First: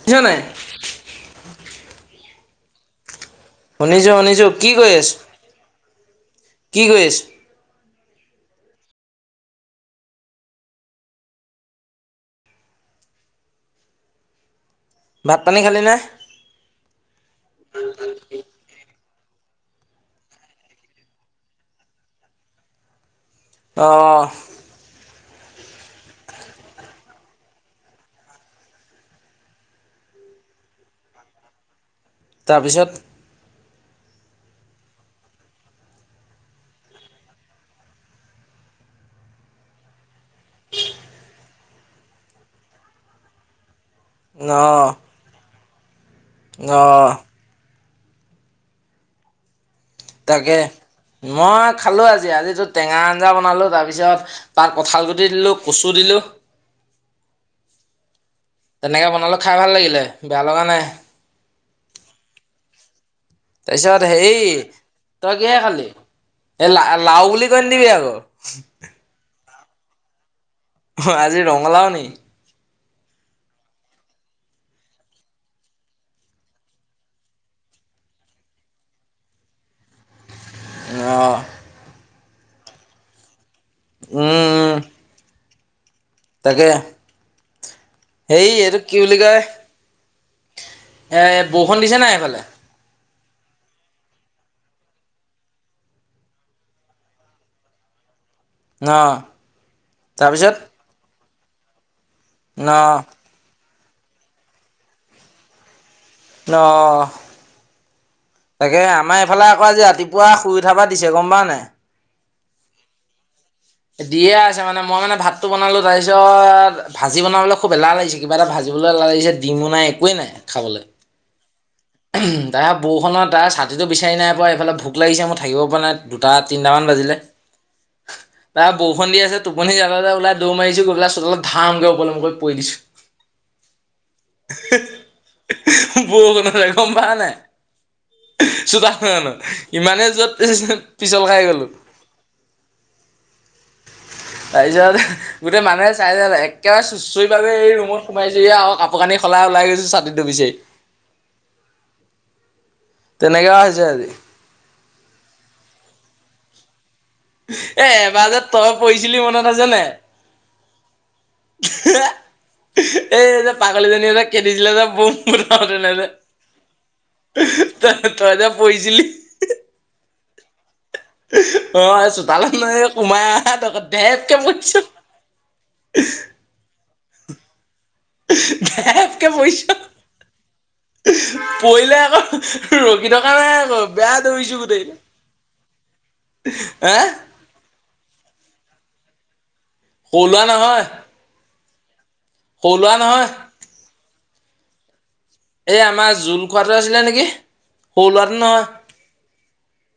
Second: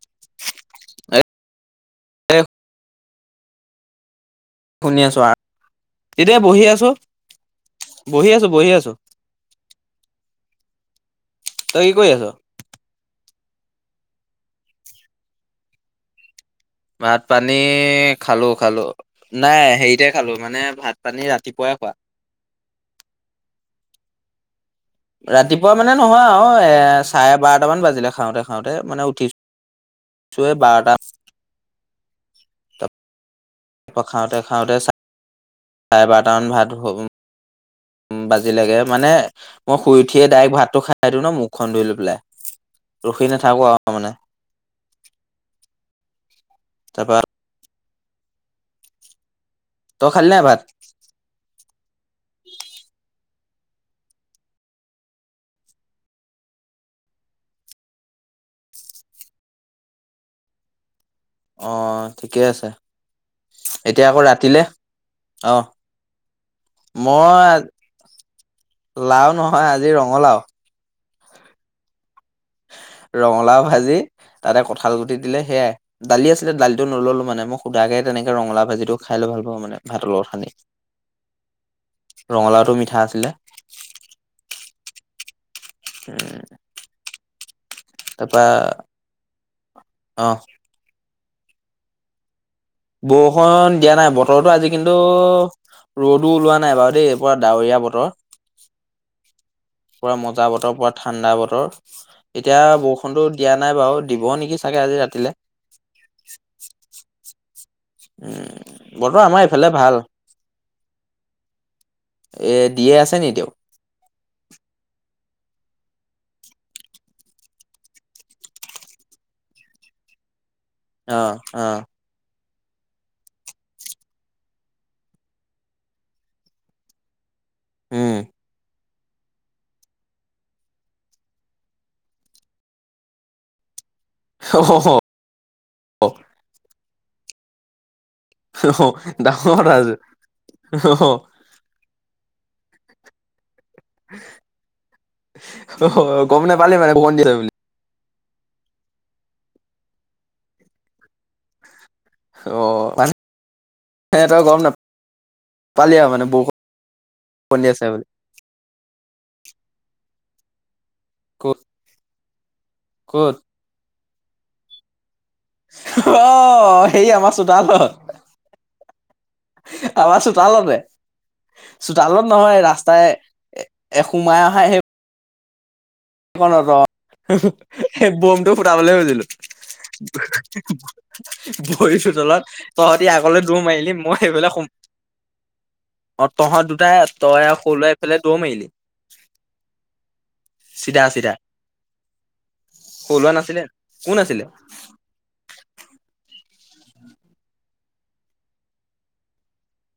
শুনিছা নাই? [unintelligible] শুনিছো শুনিছো। কি কৰি শুনি আছ আছো এতিয়া বহি কি আছো। কৰি আছ বহি আছো বহি আছো। তই কি কৰি আছে? ভাত পানী খালিনে? ভাত পানী খালো খালো। নাই হেৰিতে খালো মানে ভাত পানী ৰাতিপুৱাই খোৱা। অহ! ৰাতিপুৱা মানে নহয় আৰু চাৰে বাৰটামান বাজিলে খাওঁতে খাওঁতে মানে উঠিছো চোয়ে বাৰটা তাৰপিছত? খাওঁতে খাওঁতে চাৰে বাৰটামান ভাত উম বাজিগে মানে মই শুই উঠিয়ে ডাইৰেক্ট ভাতটো খাই দিওঁ ন মুখখন ধুই লৈ পেলাই ৰখি নাথাকো আৰু। মানে অ'। অ'। তাৰপৰা তই খালি নাই তাকে ভাত মই খালো আজি আজিতো টেঙা আঞ্জা খালো তাৰ পিছত তাত কঁঠাল গুটি দিলো কচু দিলো। তেনেকে বনালে খাই ভাল লাগিলে বেয়া লগা নাই। অ', ঠিকে আছে। তাৰপিছত এতিয়া আকৌ হেৰি ৰাতিলে? তই কিহে অ' খালি এই লা লাও বুলি মই কৈ নিদিবি আকৌ লাও নহয় আজি ৰঙালাও! অ', আজি ৰঙালাও নেকি? ৰঙালাও ভাজি তাতে কঁঠাল গুটি দিলে সেয়াই দালি আছিলে দালিটো নললো মানে মই সুদাকে তেনেকে ৰঙলা ভাজিটো খাই ভাল পাওঁ মানে ভাতৰ লগৰ খানি। অহ! ৰঙালাওটো মিঠা আছিলে। উম, উম। উম। তাৰপা হেই এইটো কি বুলি কয় অ এ বৰষুণ দিছে নাই এইফালে? বৰষুণ দিয়া নাই বতৰতো আজি কিন্তু ৰ'দো ওলোৱা নাই বাৰু দেই এই পৰা ডাৱৰীয়া বতৰ। ন? পুৰা মজা বতৰ পুৰা ঠাণ্ডা বতৰ ন এতিয়া বৰষুণতো দিয়া নাই বাৰু দিব নেকি চাগে আজি ৰাতিলে। অহ। উম তাকে বতৰ আমাৰ এইফালে আকৌ আজি ভাল ৰাতিপুৱা শুই উঠাবা দিছে গম পাৱ নাই? এ দিয়ে আছে নি এতিয়াও? দিয়ে আছে মানে মই মানে ভাতটো বনালো তাৰ পিছত ভাজি বনাবলৈ খুব এলাহ লাগিছে কিবা এটা ভাজিবলৈ এলাহ লাগিছে ডিমো নাই একোৱে নাই খাবলৈ। অহ, অ'। তাই বৰষণত তাৰ ছাতিটো বিচাৰি নাই পোৱা এইফালে ভোক লাগিছে মই থাকিব পৰা নাই দুটা তিনিটামান বাজিলে। উম। বৌষন দি আছে টোপনি জলতে ওলাই দৌ মাৰিছো গৈ পেলাই ধামকে অলম্ব কৰি পৰি দিছো চ পক ন ৰখম প নে অ চোতা ন নো ডাঙৰ ৰাজ ইমানেই যত অ পিছল খাই গলো তাৰিছত গোটেই মানুহে অ চাই যে গম নাপালি একেবাৰে মানে বৰষুণ দি আছে চুচৰি বুলি এই ৰুমত সোমাইছোঁহ আৰু কাপোৰ কানি সলাই ওলাই গৈছোঁ ছাতিটো বিচাৰি অ মান তেনেকুৱা হৈছে আজি সিহতৰ গৰম নাপ পালে আৰু মানে বৌ এ এবাৰ যে তই পয়ীছিলি মনত আছানে ক'ত হ এই ক'ত যে পাগলীজনী যে খেদিছিলে যে ব মতে ন যে অ সেই আমাৰ চোতালত তই তই যে পৰিছিলি আমাৰ চোতালতে অ চোতালত নহয় ৰাস্তাই সোমাই আহা এ তক এ ধেপকে সোমাই অহাই পৰিছ সেই কণত বোমটো ফুটাবলৈ সুজিলো ধেপকে পৰিছ পৰিলে ভৰিছো আকৌ তলত তহঁতি ৰখি থকা আগলৈ নাই দূৰ আকৌ মাৰিলিম বেয়া মই দৌৰিছো সেইবিলাক সোম গোটেই অ তহঁত হে দুটাই তই আৰু সৰু এইফালে দৌৰ মাৰিলি হল চিৰা চিৰা সৰু ল'ৰা নহয় থলোৱা নাছিলে কোন আছিলে এ আমাৰ জোল খোৱাতটো আছিলে নেকি সৰু লোৱাটো নহয়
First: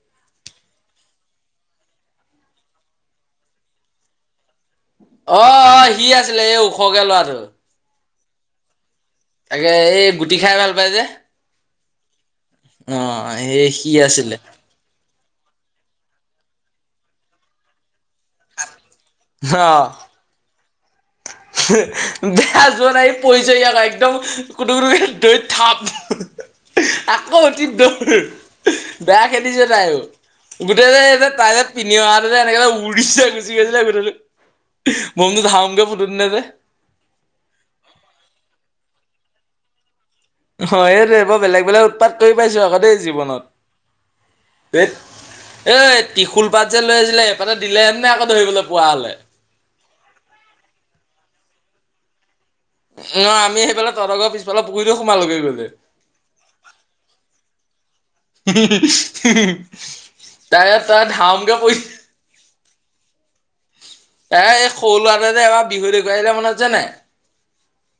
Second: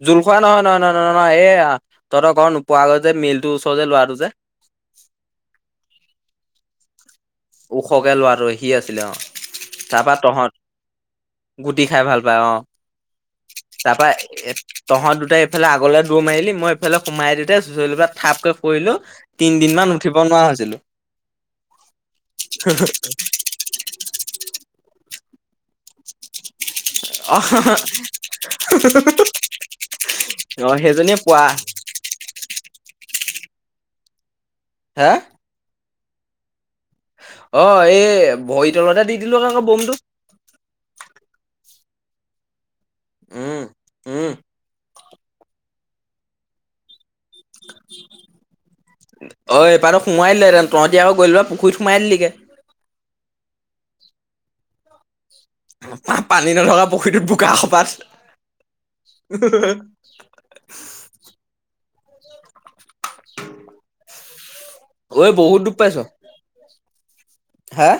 জোলখোৱা নহয় নহয়হ নহয় নহয় এহ তহতৰ ঘৰত নোপোৱা গৈ যে মিলটোৰ ওচৰ যে ল'ৰাটো যে অ অ সি আছিলে এই ওখকে লৰাটো ওখকে ল আৰু সি আছিলে অ তাকে এই তাৰপা গুটি তহঁত খাই ভাল পায় যে গুটি খাই ভাল পায় অ সেই সি তাৰপা আছিলে এ তহঁত দুটাই ইফালে আগলৈ দৌ মআলী মইফাল সোমাইওঁতে চুইচলপাত থাপকৈ কৰিলো অ তিনদিন মমান উঠিব নোৱাৰা হৈছিলো বেয়া যোৱা নাই পৰিছে ইয়াৰ একদম কোনো কে দৈত থাপ অ আকৌ অতি দৰ বেয়া খেলিছে তাইও অ সেইজনীয়ে গটেই পোৱা তাইে পনে এনেক উৰি গলো হা মমটো ধাকে ফুটো নে যে অ এই ভৰিতলতে দি দিলো আকৌ বোমটো অ এইটোৱে বৰ বেলেগ বেলেগ উৎপাত কৰি পাইছোঁ আকৌ দেই জীৱনত উম উম এ তিশুল পাট যে লৈ আছিলে সেইপাতে দিলেহেঁতেন নে আকৌ ধৰিবলৈ পোৱা হ'লে। অ এইপাৰো সোমাই দিলেতে তহতি আকৌ গ'ল পুখুৰীত স্মাইল লকে ন আমি সেইফালে তৰগৰ পিছফালে পানী নথকা পুখুৰীটোত বোকা কপাত তাই তাৰ ধামকে পৰিছে এ এই সৰু ঐ লৰাট যে বহুত এইবাৰ দুখ বিহু পাইছ দে গিলে মনত আছে নে নাই হা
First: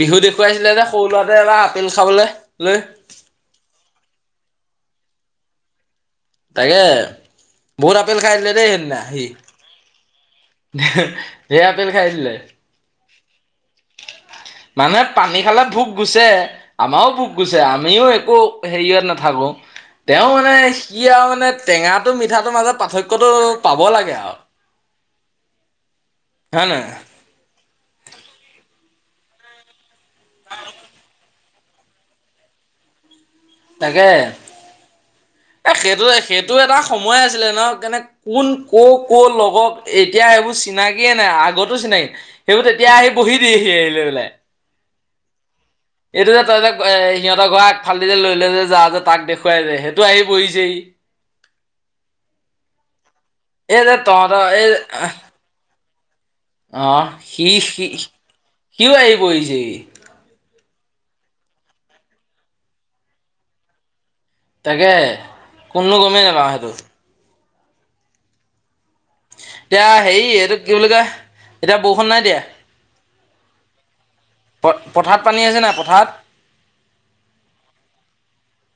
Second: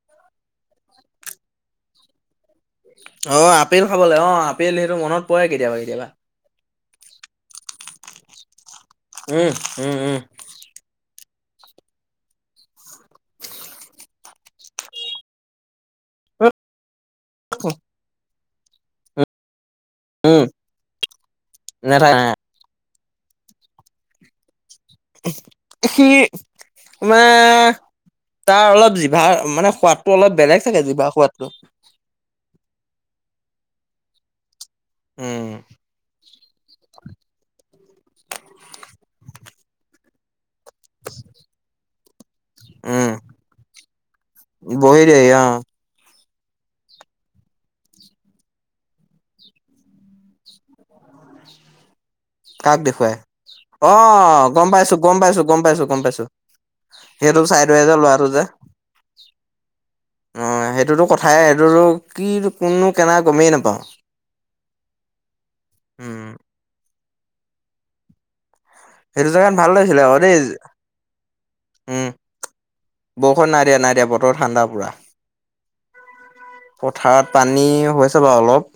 বিহু দেখুৱাইছিলে যে সৰু ল'ৰাট এবাৰ আপেল খাবলৈ লৈ অ আপেল খাবলৈ অ আপিল সেইটো মনত পৰে কেতিয়াবা কেতিয়াবা তাকে বহুত আপেল খাই দিলে দেই সেদিনা সি উম উম উম ধেৰ আপেল খাই দিলে। মানে পানী খালে ভোক গুছে। আমাৰো ভোক গুছে, আমিও একো হেৰিয়ত নাথাকো। তেও উম মানে, সি আৰু মানে টেঙাটো, নাথাকে নাই মিঠাটোৰ মাজত পাৰ্থক কটো লাগে আৰু। সি হয় নে মে, তাৰ অলপ জিভাৰ, মানে সোৱাদ টো অলপ বেলেগ চাগে, জিভাৰ সোৱাদটো। তাকে। উম, এ সেইটো-সেইটো এটা সময় আছিলে নহ। কেনে কোন ক-ক লগক এই এতিয়া এইবোৰ চিনাকিয়ে নাই, আগটো চিনাই তেওঁ তেতিয়া আহি উম বহি দিয়েহি আহি লৈ পেলাই। বহি দেৰি অ এইটো যে, তই যে, এ সিহঁতৰ ঘৰৰ আগফালদি যে লৈ লে যে যাও যে, তাক দেখুৱাই যে হেতু আহি বহিছেহি। কাক দেখুৱাই? এই যে তহঁতৰ অ', এই গম পাইছো, গম পাইছো, গম পাইছো। গম পাইছো অ সেইটো সি চাইদৰে যে, সি লৰাটো যে। সিও আহি পৰিছেহি অ, সেই -টোতো কথাই, সেইটোতো কি নো, কোননো? কেনা, গমেই নাপাওঁ। তাকে, কোননো গমেই উম নাপাওঁ সেইটো। সেইটো জেগাত ভাল এতিয়া লাগিছিলে আক হেৰি দেই। এইটো কি বুলি কয় এতিয়া বৰষুণ উম। নাই দিয়া বৰষুণ নাইদিয়া, নাইদিয়া ব প- পথাৰত পানী হৈছেনে নাই, পথাৰত? পথাৰত পানী, হৈছে বাৰু অলপ।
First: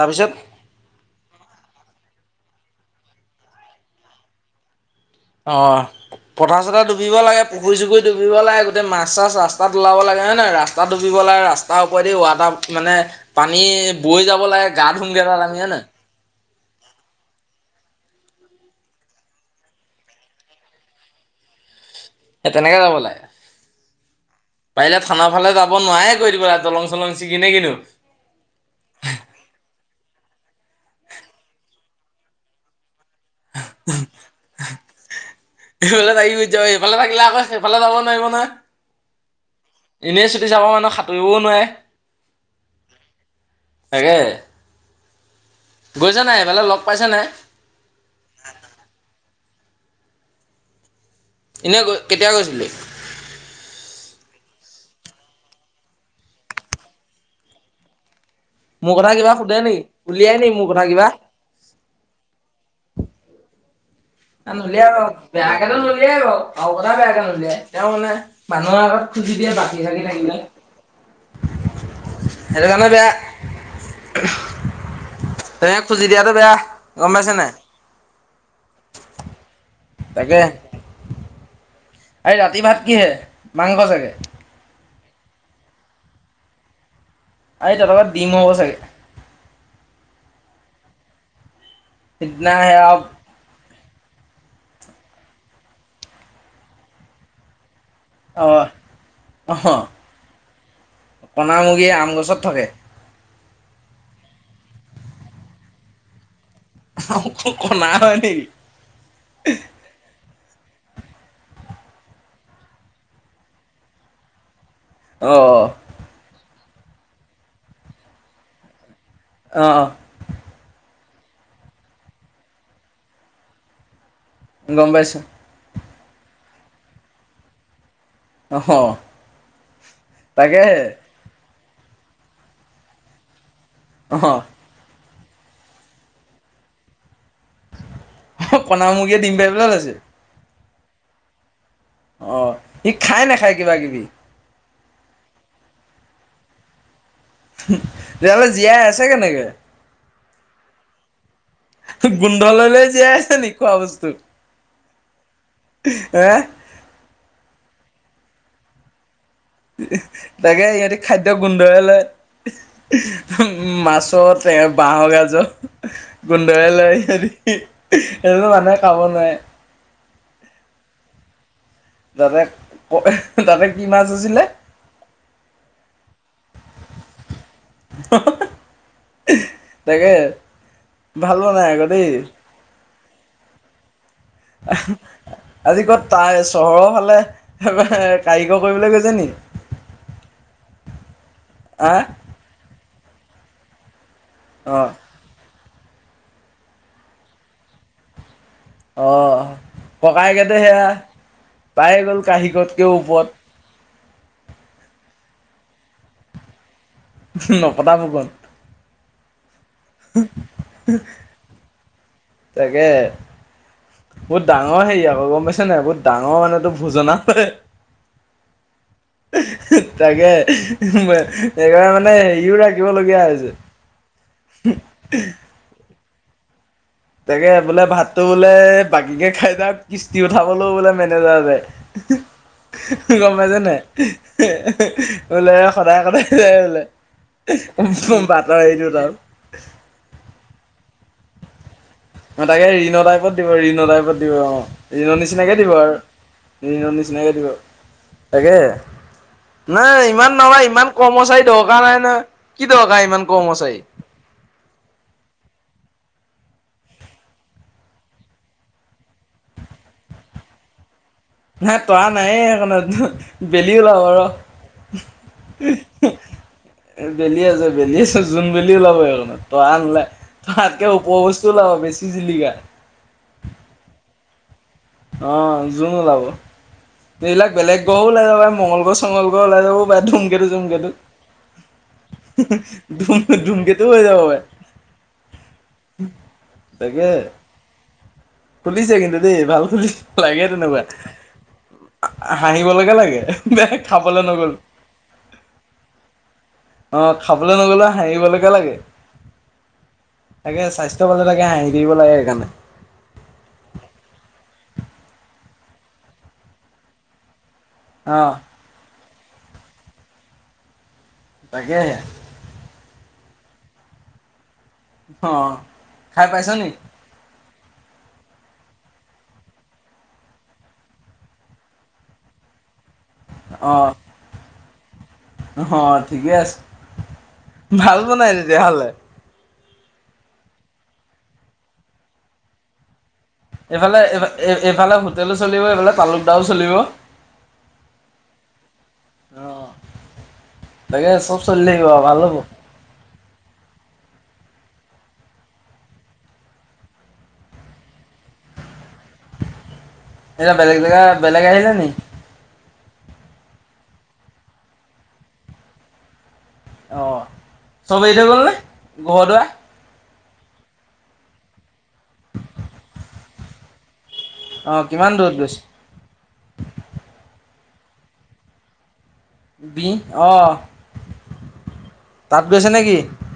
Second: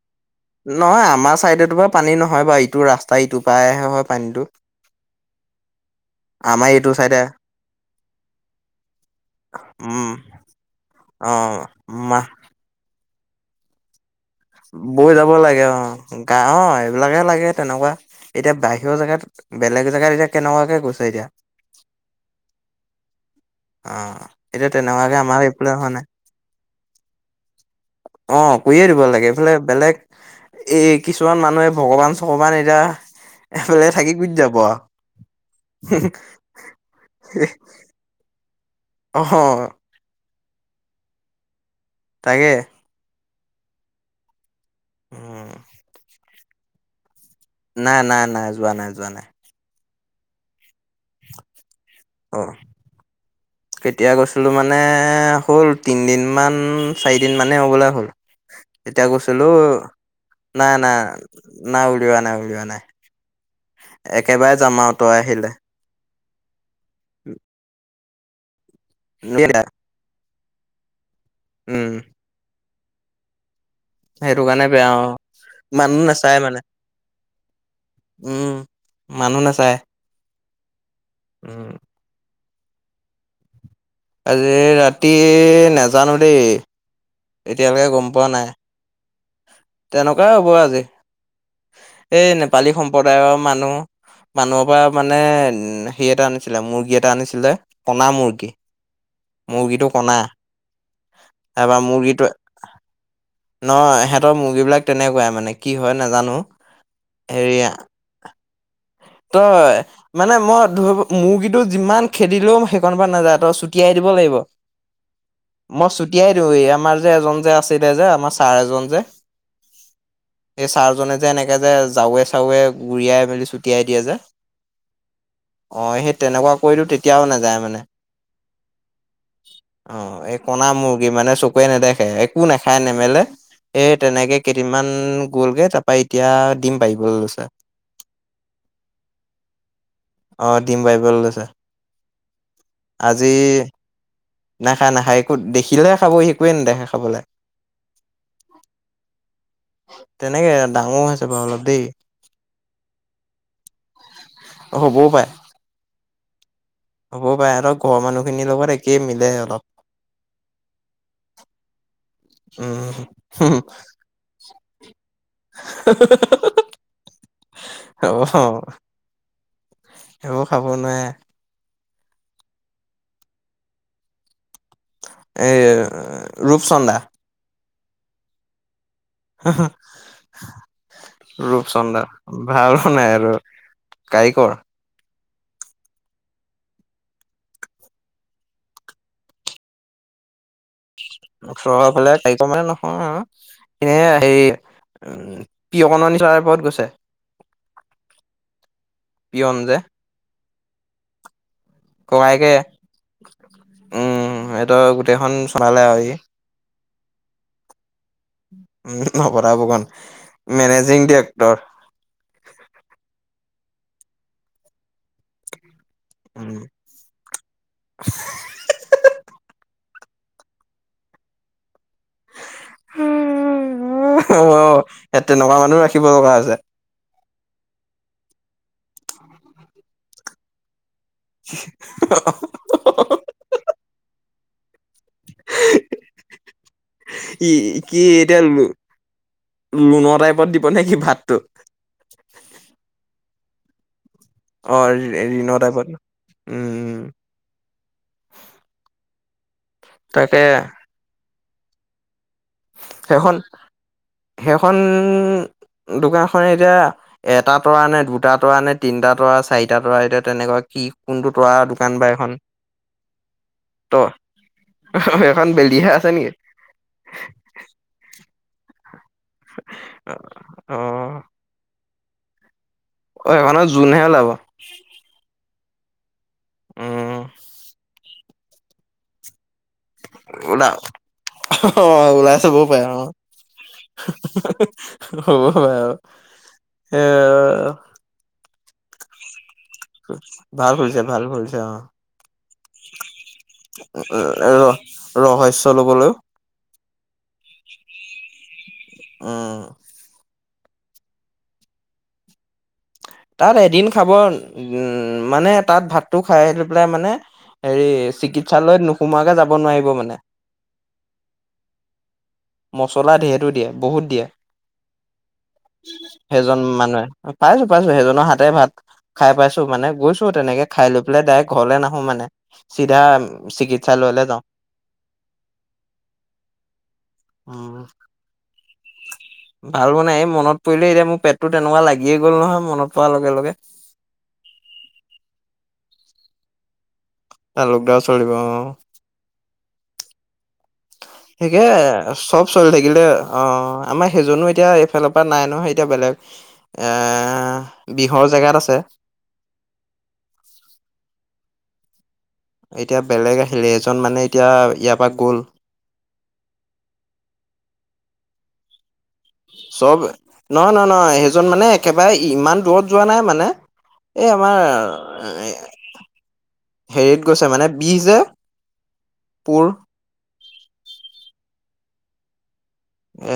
তাৰ পিছত? নহয় আমাৰ চাইদেটো বাৰু পানী নহয় বাৰু, ইটো ৰাস্তাৰ ইটো পাৰেহে হয় পানীটো। অহ। আমাৰ পথাৰ-চথাৰ এইটো ডুবিব চাইডে লাগে, পুখুৰী-চুখুৰী ডুবিব লাগে, গোটেই মাছ-চাছ ৰাস্তাত ওলাব উম লাগে। হয় নে নাই ৰাস্তা ডুবিব। [unintelligible] অ' ৰাস্তাৰ ওপৰেদি মাহ ৱাটাৰ মানে পানী বৈ যাব লাগে গা বৈ ধুমগে যাব তাত আমি লাগে, হয় অ, নাই গাঁৱত। ঠাই বিলাকহে লাগে তেনেকুৱা। এতিয়া বাহিৰৰ জেগাত, বেলেগ জেগাত এতিয়া কেনেকুৱাকে গৈছে এতিয়া? সেই তেনেকে যাব লাগে। অ'। এতিয়া পাৰিলে তেনেকুৱাকে থানা আমাৰ ফালে এইফালে যাব হোৱা নাই নোৱাৰাই কৰি দিব লাগে, দলং দলঙ ছিগি নে কিনো? অ, কৰিয়ে দিব লাগে। এইফালে বেলেগ এই কিছুমান মানুহে ভগৱান-চগৱান এতিয়া, এফালে থাকি বুজি যাব আৰু। এইফালে থাকি বুজি যাব। এইফালে থাকিলে আকৌ, সেইফালে যাব নোৱাৰিব নহয়। অহ। চুটি চাপৰ মানুহ সাঁতুৰিবও নোৱাৰে। তাকে। তাকে। উম। গৈছা নাই, এইফালে লগ পাইছা নাই? নাই-নাই-নাই, যোৱা নাই, যোৱা নাই। এনেই গৈ, কেতিয়া অ'। গৈছিলি? কেতিয়া গৈছিলোঁ মানে, হ'ল তিনিদিনমান চাৰিদিনমানেই হ'বলে হ'ল। মোৰ তেতিয়া কথা কিবা গৈছিলো। সোধে নেকি উলিয়াই নি মোৰ কথা নাই-নাই, কিবা নাই উলিওৱা নাই, উলিওৱা নাই। [inaudible] একেবাৰে যাম নোলিয়াই আৰু বাৰু, তই আহিলে। বেয়াকেটো নোলিয়াই বাৰু, কাৰো কথা বেয়াকে নোলিয়াই। তেওঁ মানে মানুহৰ আগত খুজি দিয়ে, বাকী-চাকি থাকিলে। উম। হেইটো কাৰনে বেয়া। সেইটো কাৰণে বেয়া অ তেনেকে মানুহ খুজি দিয়াটো নাচায় বেয়া। মানে গম পাইছা নে নাই? উম। মানুহ নাচায়। [unintelligible] উম'। এই ৰাতি ভাত কিহে? মাংস চাগে। তি নাজানো দেই। এই এতিয়ালৈকে তহঁতৰ গম ঘৰত পোৱা ডিম নাই হ'ব চাগে। তেনেকুৱাই হ'ব আজি এই সিদিনা নেপালী সেয়া অ সম্প্ৰদায়ৰ মানুহ মানুহৰ পৰা মানে সে এটা আনিছিলে মুৰ্গী এটা আনিছিলে। কনা মুৰ্গী, অ মুৰ্গীটো কনা। কণা তাৰপৰা মুৰ্গী আম মুৰ্গীটো গছত থাকে নহয় সে মুৰ্গী বিলাক তেনেকুৱাই মানে কি হয় নাজানো। হেৰি [unintelligible] কনা হয় নেকি। তই মানে মই ধৰিব মুৰ্গীটো যিমান খেদিলেও সেইকণ পৰা নাযায় তই চোটিয়াই দিব লাগিব। অ মই ছুটিয়াই দিওঁ, আমাৰ যে এজন যে আছিলে যে আমাৰ ছাৰ এজন যে। অ', অ', এই ছাৰজনে যে এনেকে যে যাওৱে চাওৱে ঘুৰিয়াই মেলি চুট তিয়াই দিয়া যে। গম পাইছো। অ' সেই তেনেকুৱা কৰিটো তেতিয়াও নাযায় মানে। অ', অ, এই কনাা তাকেহে মুৰ্গী মানে চক একোৱে নেদেখে একো নাখায় নেমলে এই তেনেকে অ', কেইদিমান গ'লগৈ তাৰপৰা এতিয়া দিম পাৰিব লচা অ, কনা মুৰ্গীয়ে দিম পাৰিবলৈ লৈছে। অ, দিম বাইবল আছে। অ, সি খাই নাখায় কিবা কিবি নাখায় - নাখায় একো দেখিলেহে খাব স একোৱে নেদেখে খাবলৈ। তেতিয়াহ'লে জীয়াই আছে কেনেকে তেনেকে ডাঙৰ হৈছে। বাৰু অলপ দেই গোন্ধ ললে জীয়াই আছে ন খোৱা বস্তু এহ, হ'ব বাই আৰু ঘৰৰ মানুহ খিনিৰ লগত একেই মিলে আৰু। তাকে সিহতি খাদ্য গোন্ধই লয়। উম মাছত বাহৰ গাজৰ গোন্দৰে লয় সিহ। সেইটোতো মানুহে খাব নোৱাৰে। এইবোৰ খাব নোৱাৰে। তাতে ক তাতে কি মাছ আছিলে। এ ৰূপচন্দা হ - হ - হ। ভাল বনাই আকৌ ৰূপচন্দা দেই ভালো নাই আৰু। কাৰিকৰ আহ, আজি কত তাই চহৰৰ ফালে কাৰিকৰ কৰিবলৈ গৈছে উ [inaudible] নিক। ওচৰৰ আহ ফালে তাইক মানে নহয় আৰু এনে সেই অ' উম, পিয়কননি চৰাইওৰত গৈছে। অ, পিয়ন যে ককাইকেইদ সেয়া পায় গ'ল কহী ককায়েকে কতকে ওপৰত উম, সেইটো গোটেইখন চোমালে আৰু ই নকটাব ক উ, নপৰা বগান। মেনেজিং ডিৰেক্টৰ তাকে বহুত ডাঙৰ হেৰি আকৌ গম পাইছে নাই বহুত ডাঙৰ উম মানহেতো ভোজনা তাকে একবাৰে মানে হেৰিও ৰাখিবলগীয়া হৈছে ই তেনেকুৱা মানুহ ৰাখিব লগা আছে তাকে বোলে ভাতো বোলে বাকীকে খাই তাৰ কিস্তি উঠাবলৈও বোলে মে যাতে গম পাইছে ন ওলে সদায় সদায় ওলাই োলে ই কি এতিয়া ল লোনৰ টাইপত দিব নে কি ভাতটো উম তাকে ঋণ টাইত দিব ঋণৰ টাইপত। দিব অ ঋণৰ নিচিনাকে দিব আৰু ঋণৰ উম, নিচিনাকে দিব। তাকে নাই ইমান তাকে নহয় ইমান কৰ্মচাৰী দৰকাৰ নাই নহয়। কি দৰকাৰ ইমান সেইখন কৰ্মচাৰী সেইখন দোকান- খনে এতিয়া এটা তৰা নে দুটা তৰা নে তিনটা তৰা চাৰিটা তৰা এতিয়া তেনেকুৱা কি কোনটো তৰা নাই দোকান তৰা বা এখন নাই সেইখনত বেলি ওলাব আৰু। সেই খন বেলি হে আছে নেকি? বেলি আছ। বেলি আছে, জোন বেলি ওলাব সেইখনত তৰা নুলাই অ', তাতকে ওপৰ বস্তু ওলাব বেছি জিলিকা। অ এখনত জোন হে ওলাব। অ জোন ওলাব এই উম, এইবিলাক বেলেগ গ্ৰহ ওলাই যাব মঙগল গ্ৰ্হ চঙ্ল গ্ৰ্হ ওলাই যাব পাই ধুম কেতু জুম ওলা কেতু। অ ওলাই চাবও পাৰে অ ধুমকেতু হৈ যাব পাৰে হ'ব পাৰে আৰু। তাকে। এ ফুলিছে কিন্তু দেই ভাল খুলি লাগে ভাল তেনেকুৱা। খুলিছে ভাল খুলিছে হাঁহিবলৈকে লাগে। বেয়া খাবলৈ নগ'ল ৰ ৰহস্য লবলৈও। অ খাবলৈ নগলে হাঁহিবলৈকে লাগে। আহ। তাকে স্বাস্থ্য ভালে লাগে হাঁহি দিব লাগে সেইকাৰণে। তাত এদিন খাব উম মানে তাত ভাতটো খাই লৈ পেলাই মানে হেৰি অ চিকিৎসালয়ত নোসুমোৱাকে যাব নোৱাৰিব মানে। তাকেহে। মচলা দিয়ে সেইটো দিয়ে বহুত দিয়ে অ খাই পাইছ সেইজন নি মানুহে। পাইছো পাইছো সেইজনৰ হাতে ভাত খাই পাইছো মানে গৈছো তেনেকে খাই লৈ পেলাই ডাইৰেক্ট ঘৰলৈ নাহো মানে। চিধা অ চিকিৎসালয় লৈ যাওঁ। অ ঠিকে আছে উম ভাল বনাই তেতিয়াহলে। ভাল মানে এই মনত পৰিলে এতিয়া মোৰ পেটটো তেনেকুৱা লাগিয়ে গ'ল নহয় মনত প- এইফালে এইফালে হোটেলো চলিব এইফালে তালুকদাৰো চলিব। তালুক দাও চলিব অ। অ তাকে চব চলি সিকে থাকিব আৰু ভাল হ'ব চব চলি থাকিলে অ আমাৰ সেইজনো এতিয়া এইফালৰ পৰা নাই নহয় এতিয়া বেলেগ এ বিহৰ জেগাত আছে। [inaudible] এতিয়া বেলেগ জেগা [unintelligible] এতিয়া বেলেগ আহিলে এজন মানে এতিয়া ইয়াৰ পৰা গ'ল। অ চব এৰি থৈ গ'ল নে ঘৰ দুৱাৰ? নহ নহ নহয় সেইজন মানে একেবাৰে ইমান দূৰত যোৱা নাই মানে। এই আমাৰ অঁ কিমান দূৰত গৈছে হেৰিত গৈছে মানে বিষ যে? পুৰ বিহ আহ। গৈছে নে কি? এ